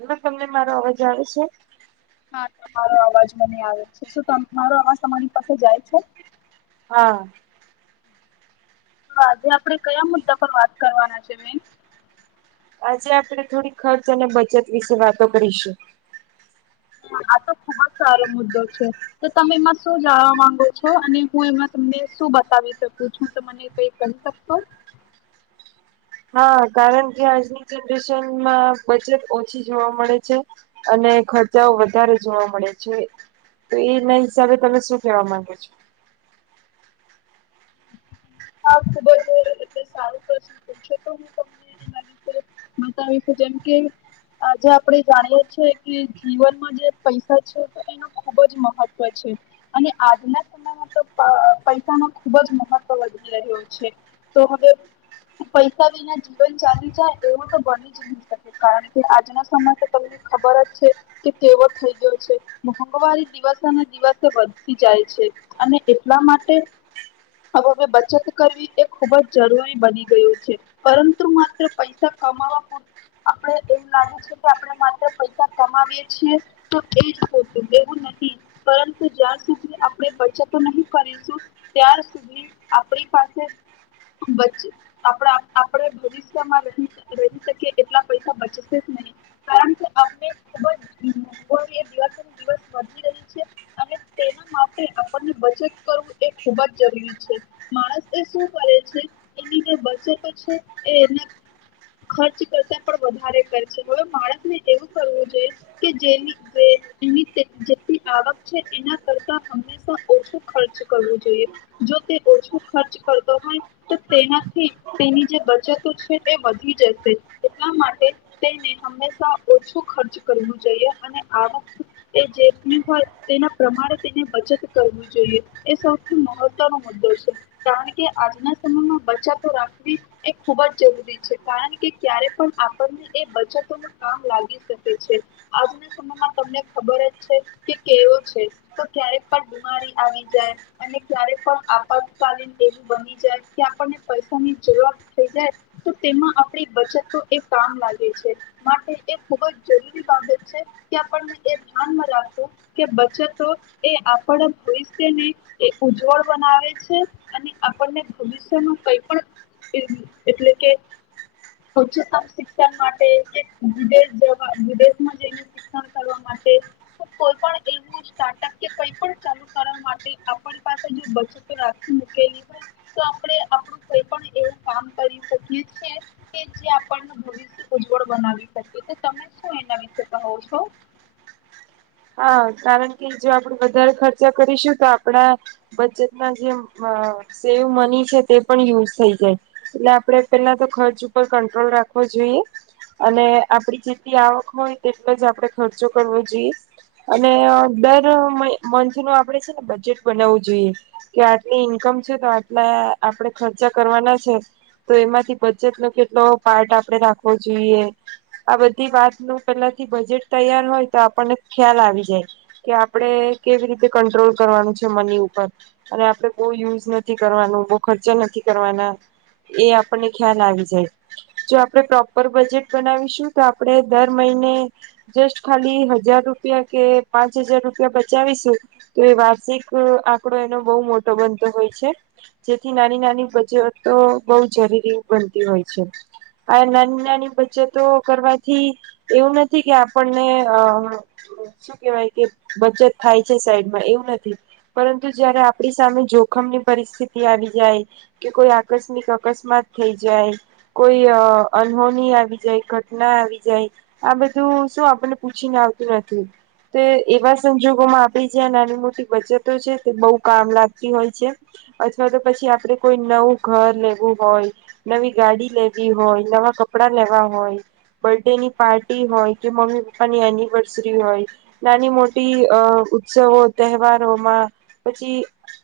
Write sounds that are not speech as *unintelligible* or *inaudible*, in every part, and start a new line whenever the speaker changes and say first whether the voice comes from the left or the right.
right: Hello, તમને મારો અવાજ આવે છે?
left: હા તમારો અવાજ મને આવે છે. શું મારો અવાજ તમારી પાસે જાય છે?
right: હા.
left: તો આજે આપડે કયા મુદ્દા પર વાત કરવાના છે બેન.
right: આજે આપણે થોડી ખર્ચ અને બચત વિશે વાતો કરીશું.
left: હ આ તો ખુબ જ સારો મુદ્દો છે તો તમે એમાં શું જાણવા માંગો છો અને હું એમાં તમને શું બતાવી શકું છું તો મને કઈ કહી શકશો.
right: હા કારણ કે આજની જનરેશનમાં બચત ઓછી જોવા મળે છે, અને ખર્ચાઓ વધારે જોવા મળે છે, તો એના હિસાબે તમે શું કેવા માંગો છો?
left: હા ખુબ જ એટલે સારું પ્રશ્ન પૂછો તો હું તમને એના વિશે બતાવીશું જેમ કે આજે આપણે જાણીએ છેએ કે જીવનમાં જે પૈસા છે એનો ખુબ જ મહત્વ છે, અને આજના સમયમાં તો પ પૈસા નો ખુબ જ મહત્વ વધી રહ્યો છે. તો હવે પૈસા વિના જીવન ચાલી જાય એવું તો બની જ નહી શકે કારણ કે આજના સમય તો તમને ખબર જ છે કે કેવો થઈ ગયો છે મોંઘવારી દિવસેને દિવસે વધતી જાય છે અને એટલા માટે હવે વે બચત કરવી એ ખુબ જ જરૂરી બની ગયું છે, પરંતુ માત્ર પૈસા કમાવા પરું આપણે એમ લાગે છે કે આપણે માત્ર પૈસા કમાવીએ છીએ તો એ હોતું એવું નથી પરંતુ જ્યાં સુધી આપણે બચતો નહી કરીશું ત્યાર સુધી આપની પાસે બચત આપણા આપણે ભવિષ્યમાં ર રહી શકી એટલા પૈસા બચશે જ નહી કારણ કે આપણે ખુબ જ દિવસેને દિવસ વધી રહી છે અને તેના માટે આપણને બચત કરવું એ ખૂબ જ જરૂરી છે. માણસ એ શું કરે છે એની જે બચતો છે એના ખર્ચ કરતા પણ વધારે કરે છે હવે માણસને એવું કરવું જોઈએ કે જેવી જેટલી તે જેટલી આવક છે એના કરતા હંમેશા ઓછો ખર્ચ કરવો જોઈએ. જો ખર્ચ કરતો હોય તો તેનાથી તેની જે બચતો છે એ વધી જશે એટલા માટે તેને હંમેશા ઓછો ખર્ચ કરવું જોઈએ અને આવક એ જે બી હોય તેના પ્રમાણે તેને બચત કરવું જોઈએ એ સૌથી મહત્ ત્નો દ્દો છે કારણ કે આજના સમયમાં બચતો રાખવી એ ખુબ જ જરૂરી છે કારણ કે ક્યારે પણ આપણને એ બચતોમાં કામ લાગી શકે છે આજના સમયમાં તમને ખબર જ છે કે કેવો છે તો ક્યારેક પણ બીમારી આવી જાય. અને ક્યારે પણ આપકાલીન એવ બની જાય કે આપણને પૈસાની જરૂરત થઈ જાય તો તેમાં આપણી બચતો એ કામ લાગે છે. માટે એ ખૂબ જ જરૂરી બાબત છે કે આપણને એ ધ્યાનમાં રાખવું કે બચતો એ આપણા ભવિષ્યને એ ઉજ્જવળ બનાવે છે. અને આપને ભવિષ્યમાં કઈ પણ એટલે કે ઉચ્ચતમ શિક્ષણ માટેવા કે વિદેશ જવા વિદેશમાં જઈને શિક્ષણ કરવા માટે કોઈ પણ એવું સ્ટાર્ટઅ કે કઈ પણ ચાલુ કરવા માટે આપ પાસે ની બચતો રાખી મૂકેલી હોય તો આપણે આપણું કઈ પણ એવું કામ કરી શકીએ છે કે જે આપણને ભવિષ્ય ઉજ્જવળ બનાવી શકીએ. તો તમે શું એના વિશે કહો છો?
right: હા કારણ કે જો આપણે વધારે ખર્ચા કરીશું તો આપણા બચેતમા જે મ સેવ મની છે તે પણ યુઝ થઈ જાય એટલે આપણે પેલા તો ખર્ચ ઉપર કંટ્રોલ રાખવો જોઈએ. અને આપડી જેટલી આવક હોય તેટલો જ આપણે ખર્ચો કરવો જોઈએ. અને અ દર મય મંથ નું આપણે છે ને બજેટ બનાવવું જોઈએ કે આટલી ઈન્કમ છે તો આટલા આપણે ખર્ચા કરવાના છે તો એમાંથી બજેટનો કેટલો પાર્ટ આપણે રાખવો જોઈએ આ બધી વાત ન પેલાથી બજેટ તૈયાર હોય તો આપણને ખ્યાલ આવી જાય. કે આપણેે કેવી રીતે કંટ્રોલ કરવાનું છે મની ઉપર અને આપણેે બહ યુઝ નથી કરવાનું બહ ખર્ચા નથી કરવાના એ આપણને ખ્યાલ આવી જાય જો આપણેે પ્રોપર બજેટ બનાવીશું તો આપણેે દર મહિને જસ્ટ ખાલી હજાર રૂ પીયા કે પાંચ હજાર રૂપિયા બચાવીશું તો એ વાર્ષિક આંકડો એનો બહુ મોટો બનતો હોય છે. જેથી નાની નાની બચતો બહ જરૂરી બનતી હોય છે. આ નાની નાની બચતો કરવાથી એવું નથી કે આપણને શું કેવાય કે બચત થાય છે સાઈડમાં એવું નથી પરંતુ જયારે આપણી સામે જોખમની પરિસ્થિતિ આવી જાય, કે કોઈ આકસ્મિક અકસ્માત થઈ જાય, કોઈ અન્હોની આવી જાય, ઘટના આવી જાય આ બધું શું આપણને પૂછી ના આવ તુ નથી તો એવા સંજોગોમાં આપડી જે આ નાની મોટી બચતો છે તે બહુ કામ લાગતી હોય છે. અથવા તો પછી આપડે કોઈ નવું ઘર લેવું હોય, નવી ગાડી લેવી હોય, નવા કપડા લેવા હોય, બર્થ ડેની પાર્ટી હોય, કે મમ્મી પપ્પાની એનિવર્સર સરી હોય નાની મોટી અ ઉત્સવો તહેવારોમાં પછી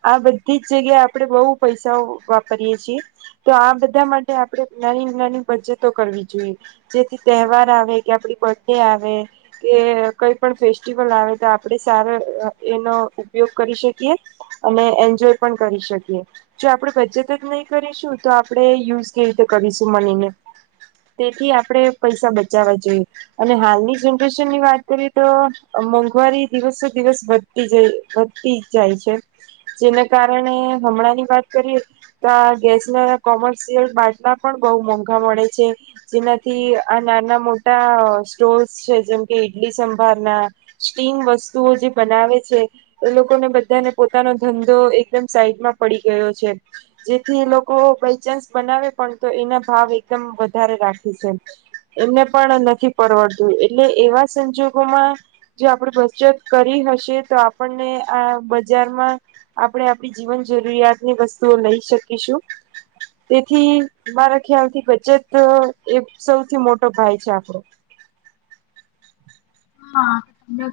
right: આ બધી જ જગ્યાએ આપણેે બહુ પૈસાઓ વાપરીયએ છીએ તો આ બધા માટે આપણે નાની નાની બચતો કરવી જોઈએ. જેથી તહેવાર આવે, કે આપડી બર્થ ડે આવે કે કઈ પણ ફેસ્ટિવલ આવે તો આપણે સારો એનો ઉપયોગ કરી શકીએ, અને એન્જોય પણ કરી શકીએ, જો આપણે બચત જ નહીં કરીશું તો આપણે યુઝ કેવી રીતે કરીશું મનીને તેથી આપણે પૈસા બચાવવા જોઈએ. અને હાલની જેન ટ્યુશન વાત કરીએ તો મોંઘવારી દિવસે દિવસ વધતી જાય વધતી જાય છે જેના કારણે હમણાં ની વાત કરીએ તો આ ગેસ ના કોમર્શિયલ બાટલા પણ બહુ મોંઘા મળે છે. જેનાથી આ નાના મોટા સ્ટોર્સ છે જેમ ઈડલી સંભારના, સ્ટીમ વસ્તુઓ જે બનાવે છે એ લોકોને બધાને પોતાનો ધંધો એકદમ સાઈડમાં પડી ગયો છે. જેથી એ લોકો બાયચાન્સ બનાવે પણ તો એના ભાવ એકદમ વધારે રાખે છે એમને પણ નથી પરવડતું એ લે એવા સંજોગોમાં જો આપણે બચત કરી હશે તો આપણને આ બજારમાં આપણે આપણી જીવન જરૂરિયાતની વસ્તુઓ લઈ શકીશું તેથી મારા ખ્યાલ થી બચત એ સૌથી મોટો ભાય છે આપણો.
left: હા ને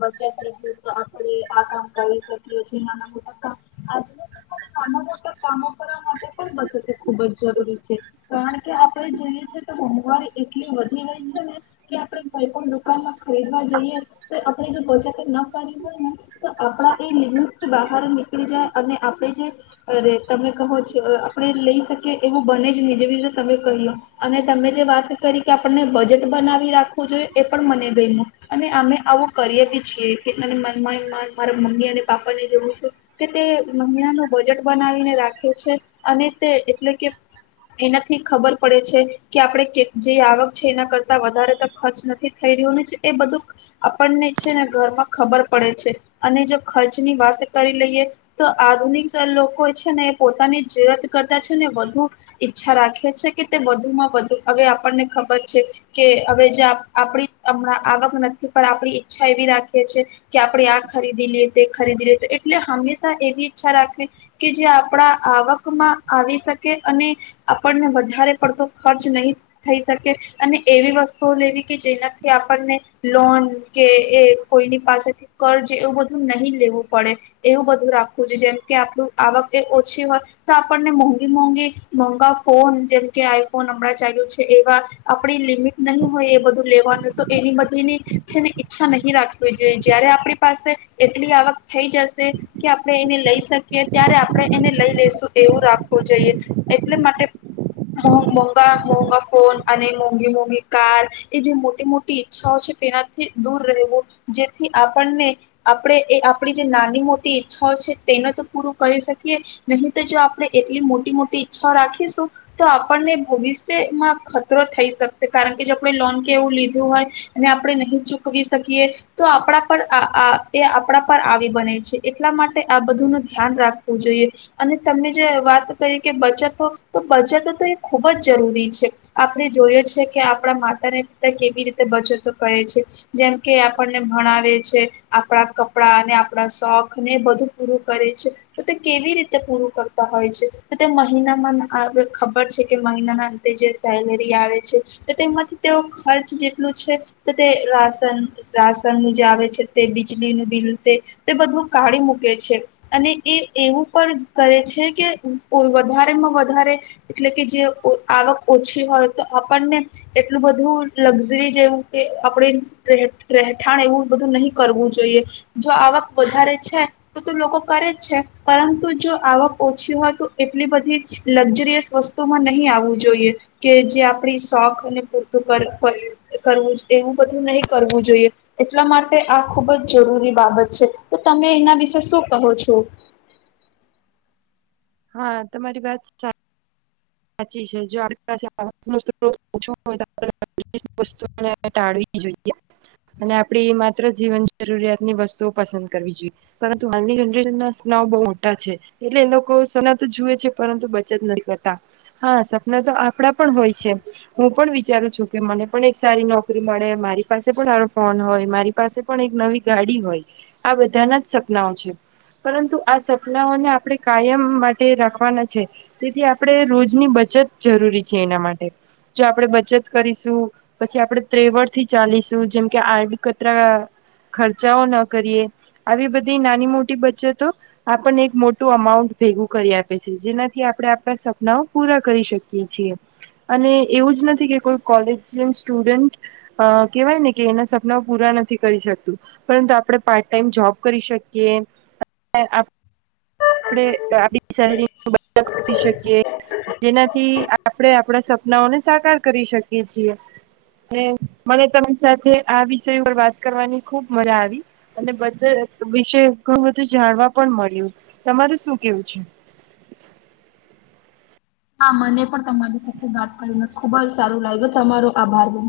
left: બચત એ છ તો આપણે આ કામ કરી શકીએ છે નાના મોટા કામ આજના નાના મોટા કામો કરવા માટે પણ બચત ખુબ જ જરૂરી છે કારન કે આપડે જોઈએ છ છે ત ભાર એટલી વધ નિણય છે ને કે આપડે કોઈ પણ દુકાન માં ખરીદવા જઈએ તો આપણે જો પહોચા ના પા્યું હોય ને. તો આપડા એ લિમિટથી બહાર નીકળી જાય. અને આપણે જે તમે કહો છો, આપણે લઈ શકીએ એવું બનેજ નઈ જે રીતે તમે કહ્યું અને તમે જે વાત કરી કે આપણને બજેટ બનાવી રાખવું જોઈએ એ પણ મને ગયમુ અને અમે આવું કરીએ ભી છીએ કે મન મારા મમ્મી અને પાપ્પા ને જોવું છે કે તે મહિના ન બજેટ બનાવીને રાખે છે અને તે એટલે કે એનાથી ખબર પડે છે કે આપડે કેટ લી આવક છે એના કરતા વધારે તો ખર્ચ નથી થઈ રહ્યો, એ બધું આપણને છે ને ઘરમાં ખબર પડે છે અને જો ખર્ચની વાત કરી લઈએ તો આધુનિક લોકો છે ને એ પોતાની જીરત કરતા છે ને વધુ ઈચ્છા રાખે છે કે તે વધુમાં વધુ હવે આપણને ખબર છે કે હવે જે આપ આપણી હમણાં આવક નથી પણ આપણી ઈચ્છા એવી રાખીએ છેએ કે આપણે આ ખરીદી લઈએ તે ખરીદી લઈએ એટલે હંમેશા એવી ઈચ્છા રાખ કે જે આપડા આવકમાં આવી શકે અને આપણને વધારે પડતો ખર્ચ નહી થઈ શકે અને એવી વસ્તુઓ લેવી કે જેનાથી આપણને લોન કે એ કોઈની પાસેથી કર્જ એવું બધું નહીં લેવું પડે એવું બધું રાખવું જો જેમ કે આપણું આવક એ ઓછી હોય તો આપણને મોંઘી મોંઘી મોંઘા ફોન જેમકે આઈફોન હમણાં ચાલુ છે એ આપ લિમિટ નહીં હોય એ બધું લેવાનું તો એની બધીની છે ને ઈચ્છા નહીં રાખવી જોઈએ જયારે આપણી પાસે એટલી આવક થઈ જશે કે આપણે એને લઈ શકીએ ત્યારે આપણે એને લઈ લેશું એવું રાખવું જોઈએ એટલે માટે મોંઘા મોઘા ફોન અને મોંઘી મોંઘી કાર એ જે મોટી મોટી ઈચ્છાઓ છે તેનાથી દૂર રહેવું જેથી આપણને આપણે એ આપડી જે નાની મોટી ઈચ્છાઓ છે તેને તો પૂરું કરી શકીએ નહી તો જો આપણે એટલી મોટી મોટી ઈચ્છાઓ રાખીશું તો આપણને ભવિષ્યમાં ખતરો થઈ શકશે કારણ કે જો આપણે લોન કે એવું લીધું હોય અને આપણે નહીં ચૂકવી શકીએ તો આપણા પર આ આ એ આપણા પર આવી બને છે એટલા માટે આ બધું ન ધ્યાન રાખવું જોઈએ અને તમે જે વાત કરી કે બચતો તો બચત તો એ ખૂબ જ જરૂરી છે. આપણે જોયએ છે કે આપણા માતાને પિતા કેવી રીતે બચતો કરે છે જેમ કે આપણને ભણાવે છે આપણા કપડા ને આપણા શોખ ને બધું પૂરું કરે છે તો તે કેવી રીતે પૂરું કરતા હોય છે તો તે મહિનામાં ખબર છે કે મહિનાના અંતે જે સેલેરી આવે છે, તો તેમાંથી તેઓ ખર્ચ જેટલું છે, તો તે રાશન રાશનનું જે આવે છે, તે બીજળીનું બિલ તે તે બધું કાઢી મૂકે છે અને એ એવું પણ કરે છે કે ઓ વધારેમાં વધારે એટલે કે જે ઓ આવક ઓછી હોય, તો આપણને એટલું બધું લક્ઝરી જેવું કે આપણે રહે રહેઠાણ એવું બધું નહી કરવું જોઈએ, જો આવક વધારે છે તો તો લોકો કરે જ છે, પરંતુ જો આવક ઓછી હોય તો એટલી બધી લક્ઝરીયસ વસ્તુમાં નહીં આવું જોઈએ કે જે આપણી શોખને પૂરતું કર કરવું જ એવું બધું નહી કરવું જોઈએ, એટલા માટે આ ખુબ જ જરૂરી બાબત છે, તો તમે એના વિશે શું કહો છો?
right: હા, તમારી વાત સા સાચી છે, જો *unintelligible* ટાળવી જોઈએ અને આપડી માત્ર જીવન જરૂરિયાતની વસ્તુઓ પસંદ કરવી જોઈએ, પરંતુ હાલની જન *unintelligible* ના સનાઓ બઉ મોટા છે, એટલે એ લોકો સના તો જુએ છે પરંતુ બચત નથી કરતા હા, સપના તો આપણા પણ હોય છે, હું પણ વિચારું છું કે મને પણ એક સારી નોકરી મળે, મારી પાસે પણ સારો ફોન હોય, મારી પાસે પણ એક નવી ગાડી હોય, આ બધાના જ સપનાઓ છે, પરંતુ આ સપનાઓને આપણે કાયમ માટે રાખવાના છે, તેથી આ આપણે રોજની બચત જરૂરી છે એના માટે, જો આપણે બચત કરીશું, પછી આપણે ત્રેવડથી ચાલીશું, જેમકે આડકતરા ખર્ચાઓ ન કરીએ આવી બધી નાની મોટી બચતો આપણને એક મોટું અમાઉન્ટ ભેગું કરી આપે છે, જેનાથી આપણે આપણા સપ ના ઓ પૂરા કરી શકીએ છીએ અને એવું જ નથી કે કોઈ કોલેજીયન સ્ટુડન્ટ કહેવાય ને કે એના સપનાઓ પૂરા નથી કરી શકતું, પરંતુ આપણે પાર્ટ ટાઈમ જોબ કરી શકીએ અને આપડે તો આ બી સેલેરી *unintelligible* શકીએ. જેના થી આપડે આપડા સપનાઓને સાકાર કરી શકીએ છીએ અને મને તમ સાથે આ વિષય ઉપર વાત કરવાની ખુબ મજા આવી અને બચત વિશે ઘણું બધું જાણવા પણ મળ્યું, તમારું શું કેવું છે?
left: હા, મને પણ તમારી સાથે વાત કરીને ખુબ જ સારું લાયગુ, તમારો આભાર બે